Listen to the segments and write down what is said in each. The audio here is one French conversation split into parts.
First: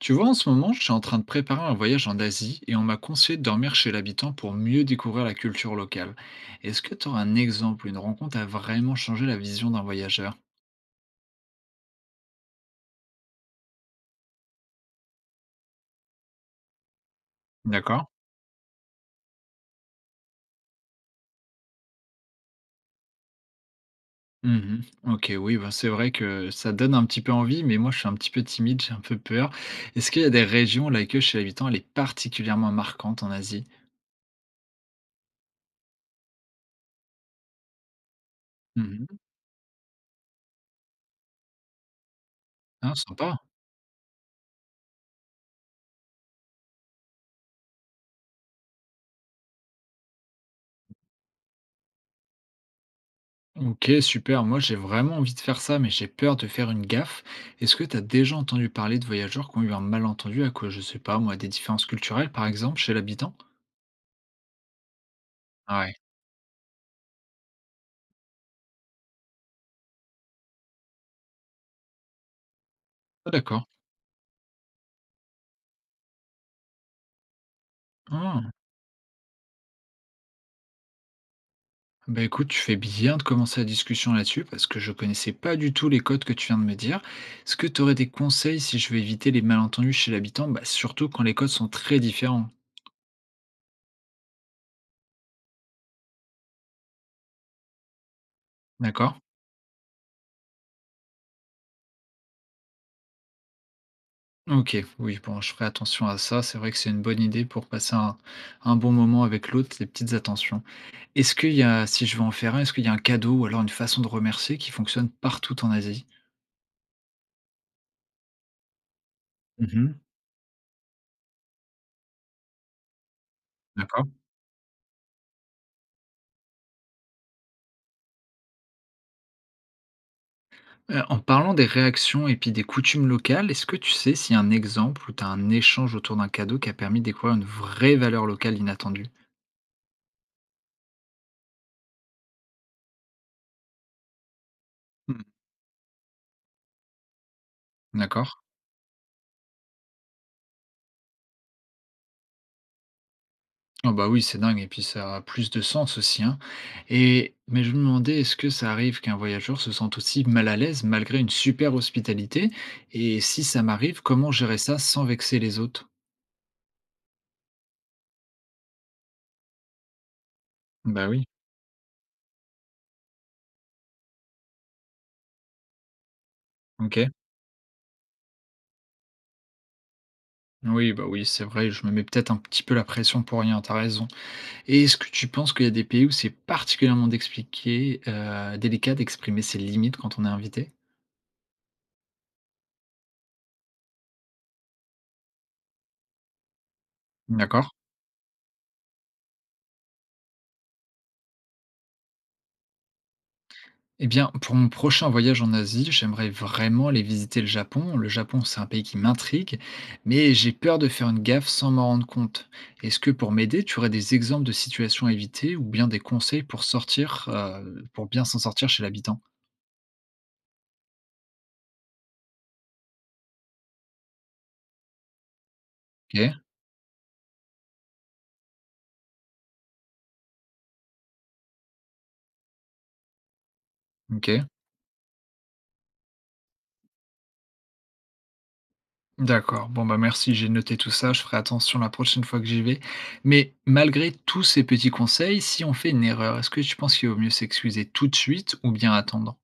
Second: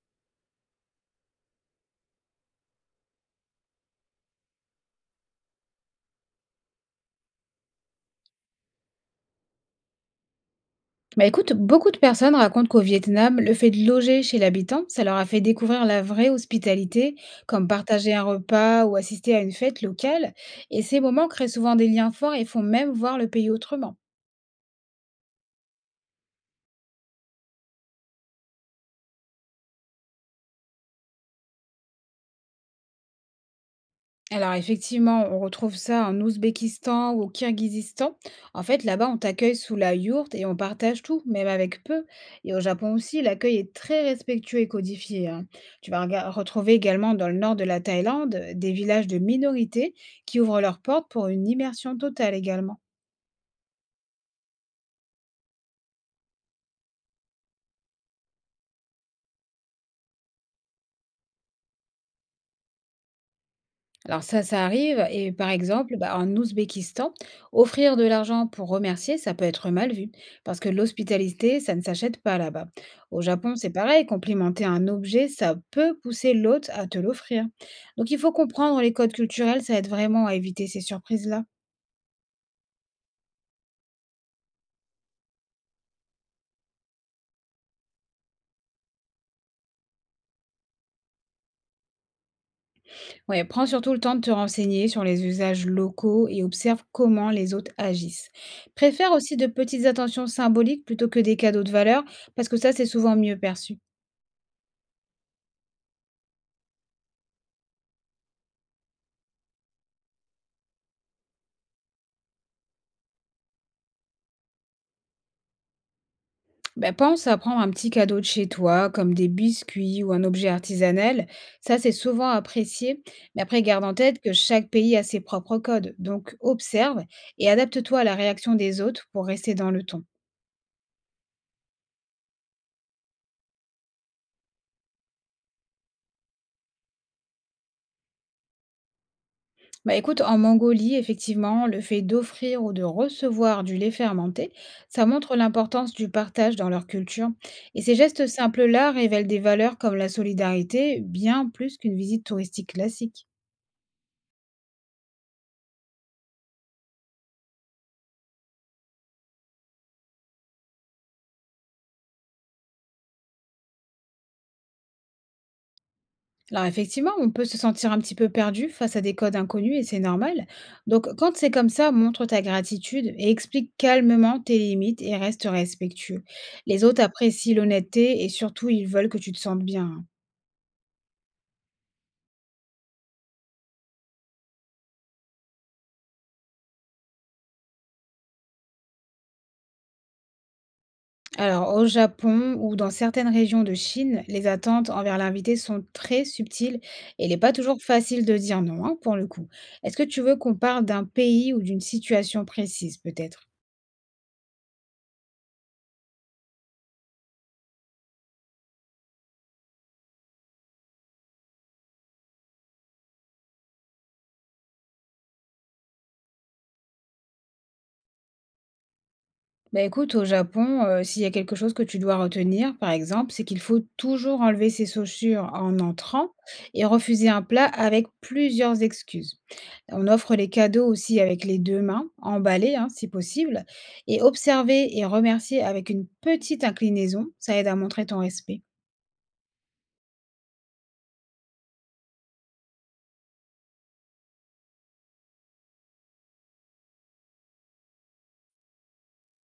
Tu vois, en ce moment, je suis en train de préparer un voyage en Asie et on m'a conseillé de dormir chez l'habitant pour mieux découvrir la culture locale. Est-ce que tu auras un exemple, une rencontre a vraiment changé la vision d'un voyageur? Bah écoute, beaucoup de personnes racontent qu'au Vietnam, le fait de loger chez l'habitant, ça leur a fait découvrir la vraie hospitalité, comme D'accord. partager un repas ou assister à une fête locale. Et ces moments créent souvent des liens forts et font même voir le pays autrement. Mhm. Ok, oui, bah, c'est vrai que ça donne un petit peu envie, mais moi je suis un petit peu timide, j'ai un peu peur. Est-ce qu'il y a des régions où l'accueil chez l'habitant elle est particulièrement marquante en Asie? Alors effectivement, on retrouve ça en Ouzbékistan ou au Kirghizistan. En fait, là-bas, on Mhm. t'accueille sous la yourte et on partage tout, même avec peu. Et au Ah, Japon aussi, sympa. l'accueil est très respectueux et codifié, hein. Tu vas retrouver également dans le nord de la Thaïlande des villages de minorités qui ouvrent leurs portes pour une immersion totale également. Ok, super. Moi, j'ai vraiment envie de faire ça, mais j'ai peur de faire une gaffe. Est-ce que tu as déjà entendu parler de voyageurs qui ont eu un malentendu à cause, je sais pas, moi, des différences culturelles, par exemple, chez l'habitant? Alors ça arrive et par Ah ouais. exemple, bah, en Ouzbékistan, offrir de l'argent pour remercier, ça peut être mal vu parce que l'hospitalité, ça ne s'achète pas là-bas. Au Ah, Japon, d'accord. c'est pareil, complimenter un objet, ça peut pousser l'hôte à te l'offrir. Donc il faut Ah. comprendre les codes culturels, ça aide vraiment à éviter ces surprises-là. Bah écoute, tu fais bien de commencer la discussion là-dessus parce que je connaissais pas du tout les codes que tu viens de me dire. Est-ce que tu aurais des conseils si je veux éviter les malentendus chez l'habitant? Bah, surtout quand les codes sont très différents. Ouais, prends surtout le temps de te renseigner sur les usages locaux et observe comment les autres agissent. Préfère D'accord? aussi de petites attentions symboliques plutôt que des cadeaux de valeur parce que ça, c'est souvent mieux perçu. Ok, oui, bon, je ferai attention à ça. C'est vrai que c'est une bonne idée pour passer un bon moment avec l'autre, les petites attentions. Est-ce qu'il y a si je veux en faire un, est-ce qu'il y a un cadeau ou alors une façon de remercier qui fonctionne partout en Asie? Bah, pense à prendre un petit cadeau de chez toi, comme des Mmh. biscuits ou un objet artisanal. Ça, c'est souvent apprécié. Mais après, garde en D'accord. tête que chaque pays a ses propres codes. Donc, observe et adapte-toi à la réaction des autres pour rester dans le ton. En parlant des réactions et puis des coutumes locales, est-ce que tu sais s'il y a un exemple où tu as un échange autour d'un cadeau qui a permis de découvrir une vraie valeur locale inattendue? Bah, écoute, en Mongolie, effectivement, le fait d'offrir ou de recevoir du lait fermenté, ça Mmh. montre l'importance du partage dans leur culture. Et ces gestes D'accord. simples-là révèlent des valeurs comme la solidarité, bien plus qu'une visite touristique classique. Oh bah, oui, c'est dingue et puis ça a plus de sens aussi, hein, et mais je me demandais, est-ce que ça arrive qu'un voyageur se sente aussi mal à l'aise malgré une super hospitalité? Et si ça m'arrive, comment gérer ça sans vexer les autres? Alors effectivement, on peut se sentir un petit peu perdu face à des codes inconnus et c'est normal. Bah, Donc oui, quand c'est comme ça, montre ta gratitude et explique calmement tes limites et reste respectueux. Les autres OK. apprécient l'honnêteté et surtout ils veulent que tu te sentes bien, hein. Oui, bah oui, c'est vrai, je me mets peut-être un petit peu la pression pour rien, t'as raison. Et est-ce que tu penses qu'il y a des pays où c'est particulièrement d'expliquer, délicat d'exprimer ses limites quand on est invité? Alors, au Japon ou dans certaines régions de Chine, les attentes envers l'invité sont très subtiles et il n'est pas D'accord. toujours facile de dire non, hein, pour le coup. Est-ce que tu veux qu'on parle d'un pays ou d'une situation précise, peut-être? Eh bien, pour mon prochain voyage en Asie, j'aimerais vraiment aller visiter le Japon. Le Japon, c'est un pays qui m'intrigue, mais j'ai peur de faire une gaffe sans m'en rendre compte. Est-ce que pour m'aider, tu aurais des exemples de situations à éviter ou bien des conseils pour sortir, pour bien s'en sortir chez l'habitant? Bah, écoute, au Japon, s'il y a quelque chose que tu dois retenir, par exemple, c'est qu'il faut toujours enlever ses chaussures en entrant Ok, et refuser un plat avec plusieurs excuses. On offre les cadeaux aussi avec les 2 mains, emballés, hein, si possible, et ok. observer et remercier avec une petite inclinaison, ça aide à montrer ton respect. D'accord. Bon, bah, merci, j'ai noté tout ça, je ferai attention la prochaine fois que j'y vais. Mais malgré tous ces petits conseils, si on fait une erreur, est-ce que tu penses qu'il vaut mieux s'excuser tout de suite ou bien attendre?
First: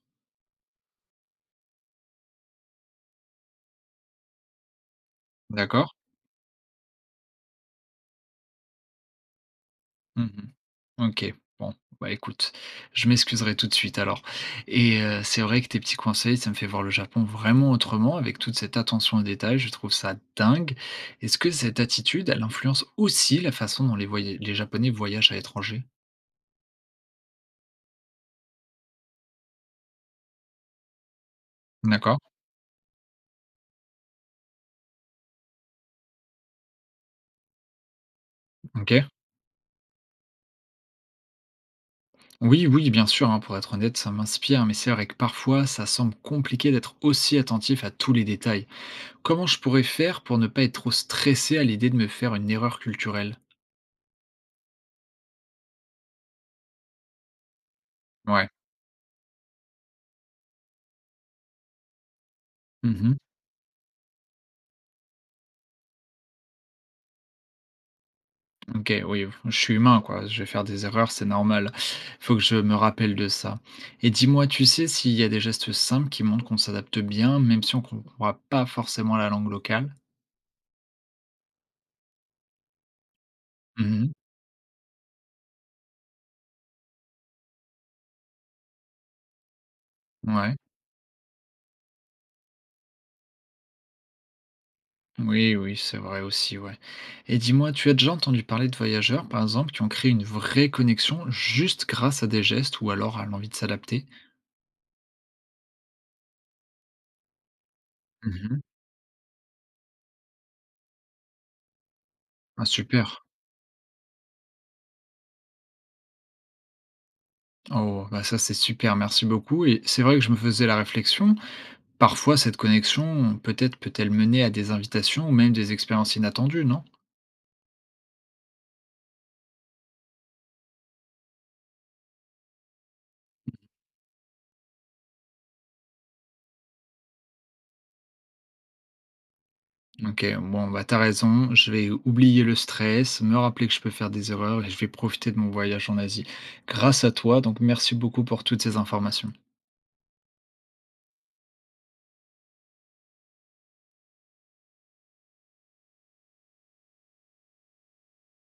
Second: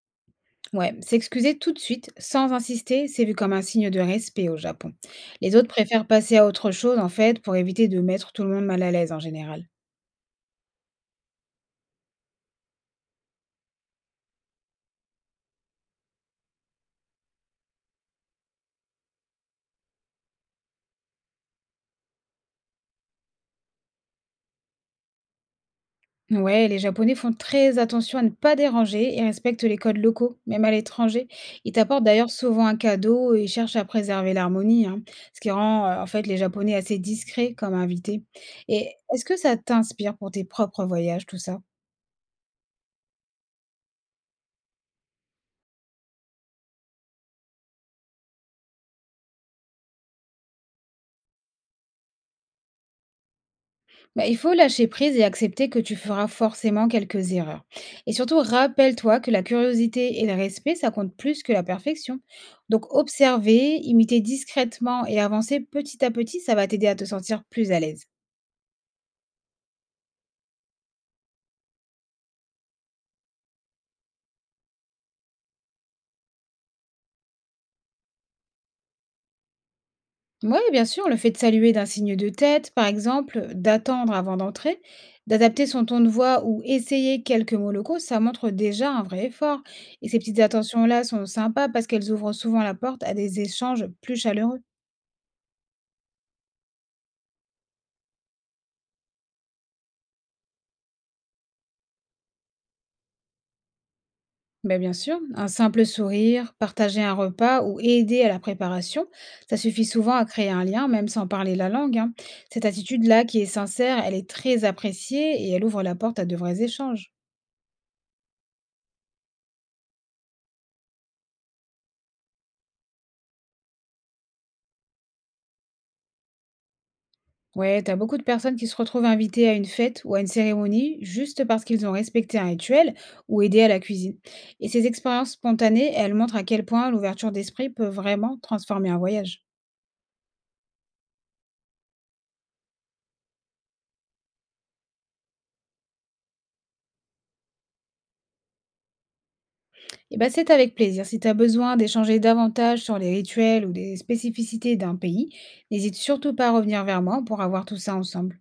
Ouais, s'excuser tout de suite, sans insister, c'est vu comme un signe de respect au Japon. Les autres D'accord? préfèrent passer à autre chose, en fait, pour éviter de mettre tout le monde mal à l'aise en général. Mhm. Ok. Bon, bah écoute, je m'excuserai tout de suite alors. Et c'est vrai que tes petits conseils, ça me fait voir le Japon vraiment autrement, avec toute cette attention aux détails, je trouve ça dingue. Est-ce que cette attitude, elle influence aussi la façon dont les Japonais voyagent à l'étranger? Ouais, les Japonais font très attention à ne pas déranger et respectent les codes locaux, même à l'étranger. Ils t'apportent D'accord? d'ailleurs souvent un cadeau et cherchent à préserver l'harmonie, hein, ce qui rend en fait les Japonais assez discrets comme invités. Et Ok. est-ce que ça t'inspire pour tes propres voyages, tout ça? Oui, oui, bien sûr, hein, pour être honnête, ça m'inspire, mais c'est vrai que parfois, ça semble compliqué d'être aussi attentif à tous les détails. Comment je pourrais faire pour ne pas être trop stressé à l'idée de me faire une erreur culturelle? Bah, il faut lâcher prise et accepter que tu feras forcément quelques erreurs. Et surtout, Ouais. rappelle-toi que la curiosité et le respect, ça compte plus que la perfection. Donc, Mhm. observer, imiter discrètement et avancer petit à petit, ça va t'aider à te sentir plus à l'aise. Ok, oui, je suis humain, quoi. Je vais faire des erreurs, c'est normal. Faut que je me rappelle de ça. Et dis-moi, tu sais s'il y a des gestes simples qui montrent qu'on s'adapte bien, même si on ne comprend pas forcément la langue locale? Oui, bien sûr, le fait de saluer d'un signe de tête, par exemple, Mhm. d'attendre avant d'entrer, d'adapter son ton de voix ou essayer quelques mots locaux, ça montre déjà un vrai effort. Et ces petites Ouais. attentions-là sont sympas parce qu'elles ouvrent souvent la porte à des échanges plus chaleureux. Oui, oui, c'est vrai aussi, ouais. Et dis-moi, tu as déjà entendu parler de voyageurs, par exemple, qui ont créé une vraie connexion juste grâce à des gestes ou alors à l'envie de s'adapter? Mais bien sûr, un simple sourire, partager un repas ou aider à la Mhm. préparation, ça suffit souvent à créer un lien, même sans parler la langue, hein. Cette Ah, super. attitude-là qui est sincère, elle est très appréciée et elle ouvre la porte à de vrais échanges. Oh, bah ça c'est super, merci beaucoup. Et c'est vrai que je me faisais la réflexion, parfois cette connexion peut-être peut-elle mener à des invitations ou même des expériences inattendues, non? Ouais, t'as beaucoup de personnes qui se retrouvent invitées à une fête ou à une cérémonie juste parce qu'ils ont respecté un rituel ou aidé à la cuisine. Et ces expériences spontanées, elles montrent à quel point l'ouverture d'esprit peut vraiment transformer un voyage. Ok, bon, bah t'as raison, je vais oublier le stress, me rappeler que je peux faire des erreurs et je vais profiter de mon voyage en Asie. Grâce à toi, donc merci beaucoup pour toutes ces informations. Et ben c'est avec plaisir. Si t'as besoin d'échanger davantage sur les rituels ou les spécificités d'un pays, n'hésite surtout pas à revenir vers moi pour avoir tout ça ensemble.